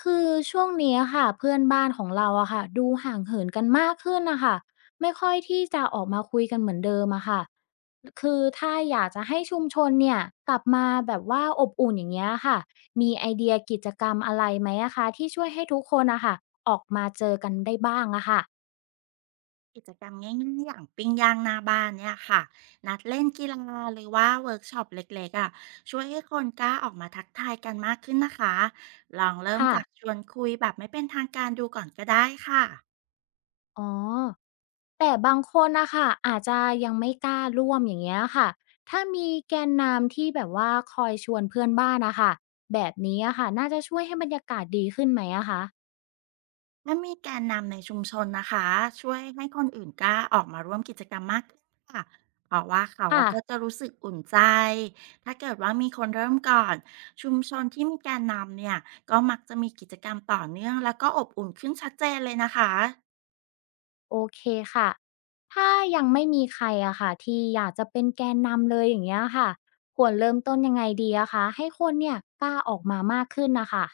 คือช่วงนี้อะค่ะเพื่อนบ้านของเราอะค่ะดูห่างเหินกันมากขึ้นนะคะไม่ค่อยที่จะออกมาคุยกันเหมือนเดิมอะค่ะคือถ้าอยากจะให้ชุมชนเนี่ยกลับมาแบบว่าอบอุ่นอย่างเงี้ยค่ะมีไอเดียกิจกรรมอะไรไหมอะคะที่ช่วยให้ทุกคนอะค่ะออกมาเจอกันได้บ้างอะค่ะกิจกรรมง่ายๆอย่างปิ้งย่างหน้าบ้านเนี่ยค่ะนัดเล่นกีฬาหรือว่าเวิร์กช็อปเล็กๆอ่ะช่วยให้คนกล้าออกมาทักทายกันมากขึ้นนะคะลองเริ่มค่ะจากชวนคุยแบบไม่เป็นทางการดูก่อนก็ได้ค่ะอ๋อ แต่บางคนนะคะอาจจะยังไม่กล้าร่วมอย่างเงี้ยค่ะถ้ามีแกนนำที่แบบว่าคอยชวนเพื่อนบ้านนะคะแบบนี้อะค่ะน่าจะช่วยให้บรรยากาศดีขึ้นไหมอะคะถ้ามีแกนนำในชุมชนนะคะช่วยให้คนอื่นกล้าออกมาร่วมกิจกรรมมากขึ้นค่ะเพราะว่าเขาค่ะอะก็จะรู้สึกอุ่นใจถ้าเกิดว่ามีคนเริ่มก่อนชุมชนที่มีแกนนำเนี่ยก็มักจะมีกิจกรรมต่อเนื่องแล้วก็อบอุ่นขึ้นชัดเจนเลยนะคะ โอเคค่ะถ้ายังไม่มีใครอะค่ะที่อยากจะเป็นแกนนำเลยอย่างเงี้ยค่ะควรเริ่มต้นยังไงดีอะคะให้คนเนี่ยกล้าออกมามากขึ้นนะคะ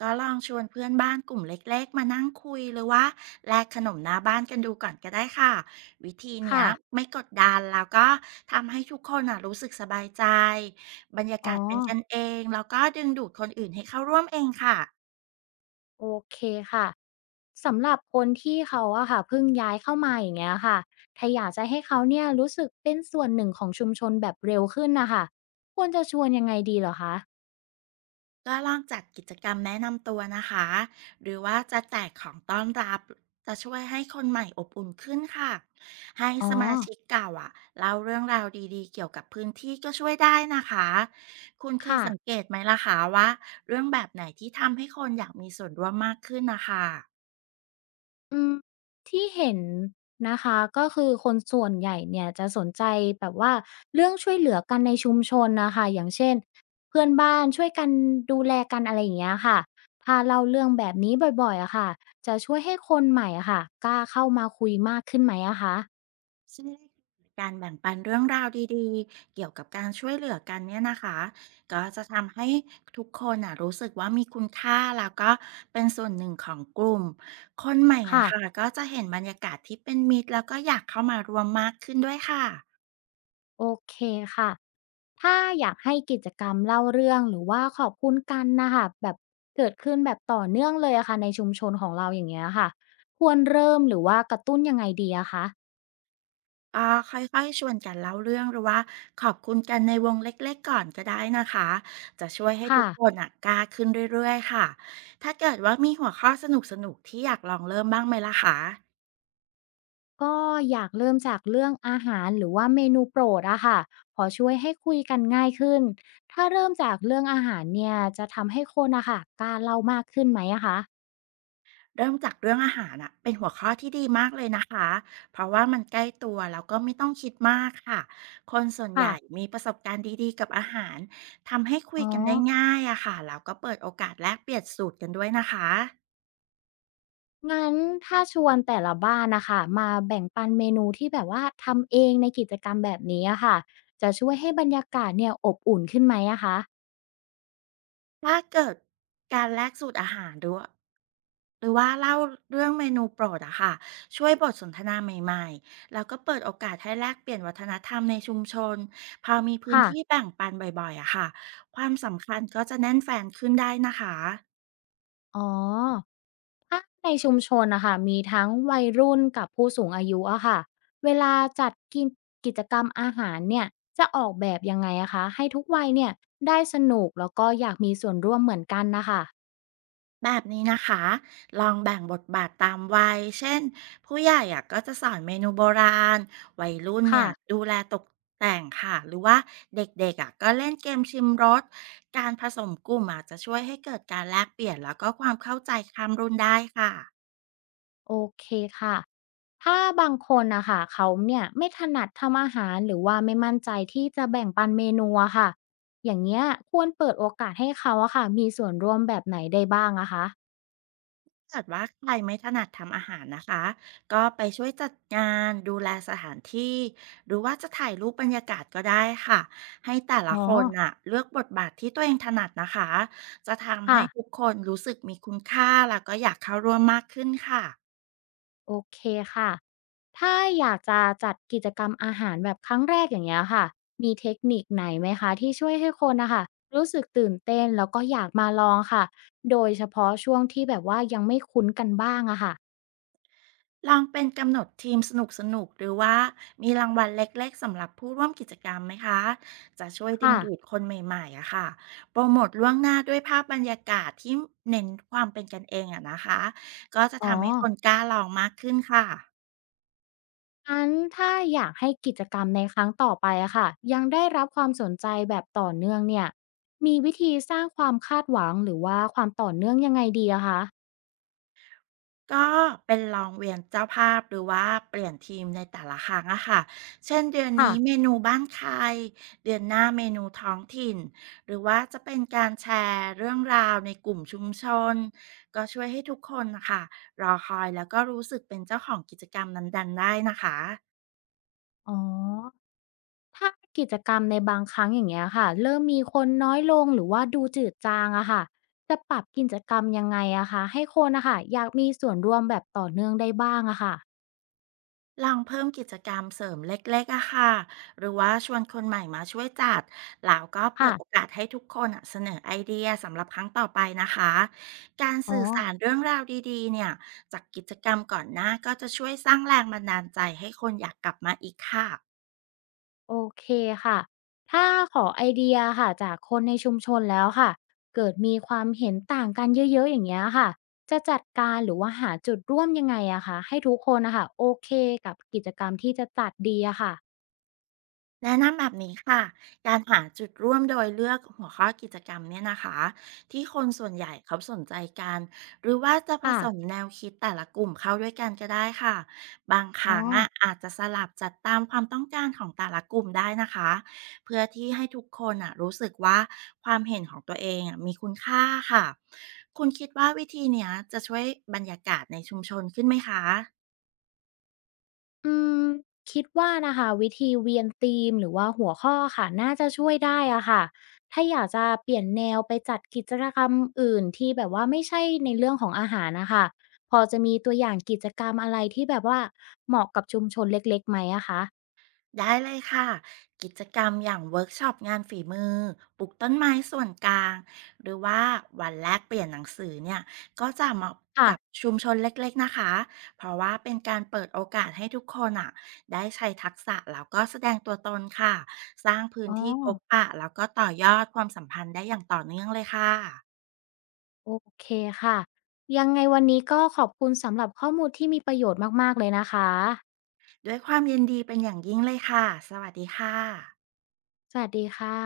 ก็ลองชวนเพื่อนบ้านกลุ่มเล็กๆมานั่งคุยหรือว่าแลกขนมหน้าบ้านกันดูก่อนก็ได้ค่ะวิธีเนี้ค่ะยไม่กดดันแล้วก็ทำให้ทุกคนน่ะรู้สึกสบายใจบรรยาอ๋อกาศเป็นกันเองแล้วก็ดึงดูดคนอื่นให้เข้าร่วมเองค่ะ โอเคค่ะ สำหรับคนที่เขาอะค่ะเพิ่งย้ายเข้ามาอย่างเงี้ยค่ะถ้าอยากจะให้เขาเนี่ยรู้สึกเป็นส่วนหนึ่งของชุมชนแบบเร็วขึ้นนะคะควรจะชวนยังไงดีเหรอคะก็ลองจัดกิจกรรมแนะนำตัวนะคะ หรือว่าจะแจกของต้อนรับ จะช่วยให้คนใหม่อบอุ่นขึ้นค่ะ ให้อ๋อสมาชิกเก่าอ่ะเล่าเรื่องราวดีๆเกี่ยวกับพื้นที่ก็ช่วยได้นะคะ คุณเคยค่ะสังเกตไหมล่ะคะว่าเรื่องแบบไหนที่ทำให้คนอยากมีส่วนร่วมมากขึ้นนะคะ อืมที่เห็นนะคะก็คือคนส่วนใหญ่เนี่ยจะสนใจแบบว่าเรื่องช่วยเหลือกันในชุมชนนะคะอย่างเช่นเพื่อนบ้านช่วยกันดูแลกันอะไรอย่างเงี้ยค่ะถ้าเล่าเรื่องแบบนี้บ่อยๆอะค่ะจะช่วยให้คนใหม่อะค่ะกล้าเข้ามาคุยมากขึ้นไหมอะคะการแบ่งปันเรื่องราวดีๆเกี่ยวกับการช่วยเหลือกันเนี่ยนะคะก็จะทำให้ทุกคนน่ะรู้สึกว่ามีคุณค่าแล้วก็เป็นส่วนหนึ่งของกลุ่มคนใหม่ค่ะ อะค่ะก็จะเห็นบรรยากาศที่เป็นมิตรแล้วก็อยากเข้ามารวมมากขึ้นด้วยค่ะโอเคค่ะถ้าอยากให้กิจกรรมเล่าเรื่องหรือว่าขอบคุณกันนะคะแบบเกิดขึ้นแบบต่อเนื่องเลยอะค่ะในชุมชนของเราอย่างเงี้ยค่ะควรเริ่มหรือว่ากระตุ้นยังไงดีอะคะก็ค่อยๆชวนกันเล่าเรื่องหรือว่าขอบคุณกันในวงเล็กๆก่อนก็ได้นะคะจะช่วยให้ทุค่ะกคนอ่ะกล้าขึ้นเรื่อยๆค่ะถ้าเกิดว่ามีหัวข้อสนุกๆที่อยากลองเริ่มบ้างไหมล่ะคะ ก็อยากเริ่มจากเรื่องอาหารหรือว่าเมนูโปรดอะค่ะพอช่วยให้คุยกันง่ายขึ้นถ้าเริ่มจากเรื่องอาหารเนี่ยจะทำให้คนอะค่ะกล้าเล่ามากขึ้นไหมอะคะเริ่มจากเรื่องอาหารอะเป็นหัวข้อที่ดีมากเลยนะคะเพราะว่ามันใกล้ตัวแล้วก็ไม่ต้องคิดมากค่ะคนส่วนใหญ่ค่ะมีประสบการณ์ดีๆกับอาหารทำให้คุอ๋ยอ กันได้ง่ายอะค่ะแล้วก็เปิดโอกาสแลกเปลี่ยนสูตรกันด้วยนะคะ งั้นถ้าชวนแต่ละบ้านนะคะมาแบ่งปันเมนูที่แบบว่าทำเองในกิจกรรมแบบนี้อะค่ะจะช่วยให้บรรยากาศเนี่ยอบอุ่นขึ้นไหมอะคะถ้าเกิดการแลกสูตรอาหารด้วยหรือว่าเล่าเรื่องเมนูโปรดอะค่ะช่วยบทสนทนาใหม่ๆแล้วก็เปิดโอกาสให้แลกเปลี่ยนวัฒนธรรมในชุมชนพอมีพื้นค่ะที่แบ่งปันบ่อยๆอะค่ะความสำคัญก็จะแน่นแฟนขึ้นได้นะคะ อ๋อถ้าในชุมชนนะคะมีทั้งวัยรุ่นกับผู้สูงอายุอะค่ะเวลาจัดกินกิจกรรมอาหารเนี่ยจะออกแบบยังไงอะคะให้ทุกวัยเนี่ยได้สนุกแล้วก็อยากมีส่วนร่วมเหมือนกันนะคะแบบนี้นะคะ ลองแบ่งบทบาทตามวัย เช่นผู้ใหญ่อะก็จะสอนเมนูโบราณวัยรุ่นเนี่ค่ะยดูแลตกแต่งค่ะ หรือว่าเด็กๆอะก็เล่นเกมชิมรส การผสมกลุ่มอาจจะช่วยให้เกิดการแลกเปลี่ยนแล้วก็ความเข้าใจข้ามรุ่นได้ค่ะ โอเคค่ะ ถ้าบางคนนะคะเขาเนี่ยไม่ถนัดทำอาหารหรือว่าไม่มั่นใจที่จะแบ่งปันเมนูอะค่ะอย่างเงี้ยควรเปิดโอกาสให้เขาอะค่ะมีส่วนร่วมแบบไหนได้บ้างอะคะถ้าเกิดว่าใครไม่ถนัดทำอาหารนะคะก็ไปช่วยจัดงานดูแลสถานที่หรือว่าจะถ่ายรูปบรรยากาศก็ได้ค่ะให้แต่ละอ๋อคนน่ะเลือกบทบาทที่ตัวเองถนัดนะคะจะทำให้ค่ะทุกคนรู้สึกมีคุณค่าแล้วก็อยากเข้าร่วมมากขึ้นค่ะ โอเคค่ะถ้าอยากจะจัดกิจกรรมอาหารแบบครั้งแรกอย่างเงี้ยค่ะมีเทคนิคไหนไหมคะที่ช่วยให้คนนะคะรู้สึกตื่นเต้นแล้วก็อยากมาลองค่ะโดยเฉพาะช่วงที่แบบว่ายังไม่คุ้นกันบ้างอะค่ะลองเป็นกำหนดทีมสนุกสนุกหรือว่ามีรางวัลเล็กๆสำหรับผู้ร่วมกิจกรรมไหมคะจะช่วยดึงค่ะดูดคนใหม่ๆอะค่ะโปรโมทล่วงหน้าด้วยภาพบรรยากาศที่เน้นความเป็นกันเองอะนะคะก็จะอ๋อ ทำให้คนกล้าลองมากขึ้นค่ะ งั้นถ้าอยากให้กิจกรรมในครั้งต่อไปอะค่ะยังได้รับความสนใจแบบต่อเนื่องเนี่ยมีวิธีสร้างความคาดหวังหรือว่าความต่อเนื่องยังไงดีอะคะก็เป็นลองเวียนเจ้าภาพหรือว่าเปลี่ยนทีมในแต่ละครั้งอะค่ะเช่นเดือนนี้เมค่ะนูบ้านใครเดือนหน้าเมนูท้องถิ่นหรือว่าจะเป็นการแชร์เรื่องราวในกลุ่มชุมชนก็ช่วยให้ทุกคนนะคะรอคอยแล้วก็รู้สึกเป็นเจ้าของกิจกรรมนั้นๆได้นะคะ อ๋อถ้ากิจกรรมในบางครั้งอย่างเงี้ยค่ะเริ่มมีคนน้อยลงหรือว่าดูจืดจางอะค่ะจะปรับกิจกรรมยังไงอะคะให้คนอะค่ะอยากมีส่วนร่วมแบบต่อเนื่องได้บ้างอะค่ะลองเพิ่มกิจกรรมเสริมเล็กๆอะค่ะ หรือว่าชวนคนใหม่มาช่วยจัดแล้วก็เปิค่ะดโอกาสให้ทุกคนอะเสนอไอเดียสำหรับครั้งต่อไปนะคะ การอ๋อ สื่อสารเรื่องราวดีๆเนี่ยจากกิจกรรมก่อนหน้าก็จะช่วยสร้างแรงบันดาลใจให้คนอยากกลับมาอีกค่ะ โอเคค่ะ ถ้าขอไอเดียค่ะจากคนในชุมชนแล้วค่ะ เกิดมีความเห็นต่างกันเยอะๆอย่างเงี้ยค่ะ จะจัดการหรือว่าหาจุดร่วมยังไงอะคะให้ทุกคนนะคะโอเคกับกิจกรรมที่จะจัดดีอะค่ะแนะนำแบบนี้ค่ะการหาจุดร่วมโดยเลือกหัวข้อกิจกรรมเนี่ยนะคะที่คนส่วนใหญ่เขาสนใจกันหรือว่าจะผค่ะสมแนวคิดแต่ละกลุ่มเข้าด้วยกันก็ได้ค่ะบางคอ๋อ รั้งอ่ะอาจจะสลับจัดตามความต้องการของแต่ละกลุ่มได้นะคะเพื่อที่ให้ทุกคนอ่ะรู้สึกว่าความเห็นของตัวเองอะมีคุณค่าค่ะคุณคิดว่าวิธีเนี้ยจะช่วยบรรยากาศในชุมชนขึ้นไหมคะ อืมคิดว่านะคะวิธีเวียนธีมหรือว่าหัวข้อค่ะน่าจะช่วยได้อะค่ะถ้าอยากจะเปลี่ยนแนวไปจัดกิจกรรมอื่นที่แบบว่าไม่ใช่ในเรื่องของอาหารนะคะพอจะมีตัวอย่างกิจกรรมอะไรที่แบบว่าเหมาะกับชุมชนเล็กๆไหมอะคะได้เลยค่ะกิจกรรมอย่างเวิร์กช็อปงานฝีมือปลูกต้นไม้ส่วนกลางหรือว่าวันแลกเปลี่ยนหนังสือเนี่ยก็จะเหมาะค่ะกับชุมชนเล็กๆนะคะเพราะว่าเป็นการเปิดโอกาสให้ทุกคนอ่ะได้ใช้ทักษะแล้วก็แสดงตัวตนค่ะสร้างพื้นอ๋อที่พบปะแล้วก็ต่อยอดความสัมพันธ์ได้อย่างต่อเนื่องเลยค่ะโอเคค่ะยังไงวันนี้ก็ขอบคุณสำหรับข้อมูลที่มีประโยชน์มากๆเลยนะคะด้วยความยินดีเป็นอย่างยิ่งเลยค่ะสวัสดีค่ะสวัสดีค่ะ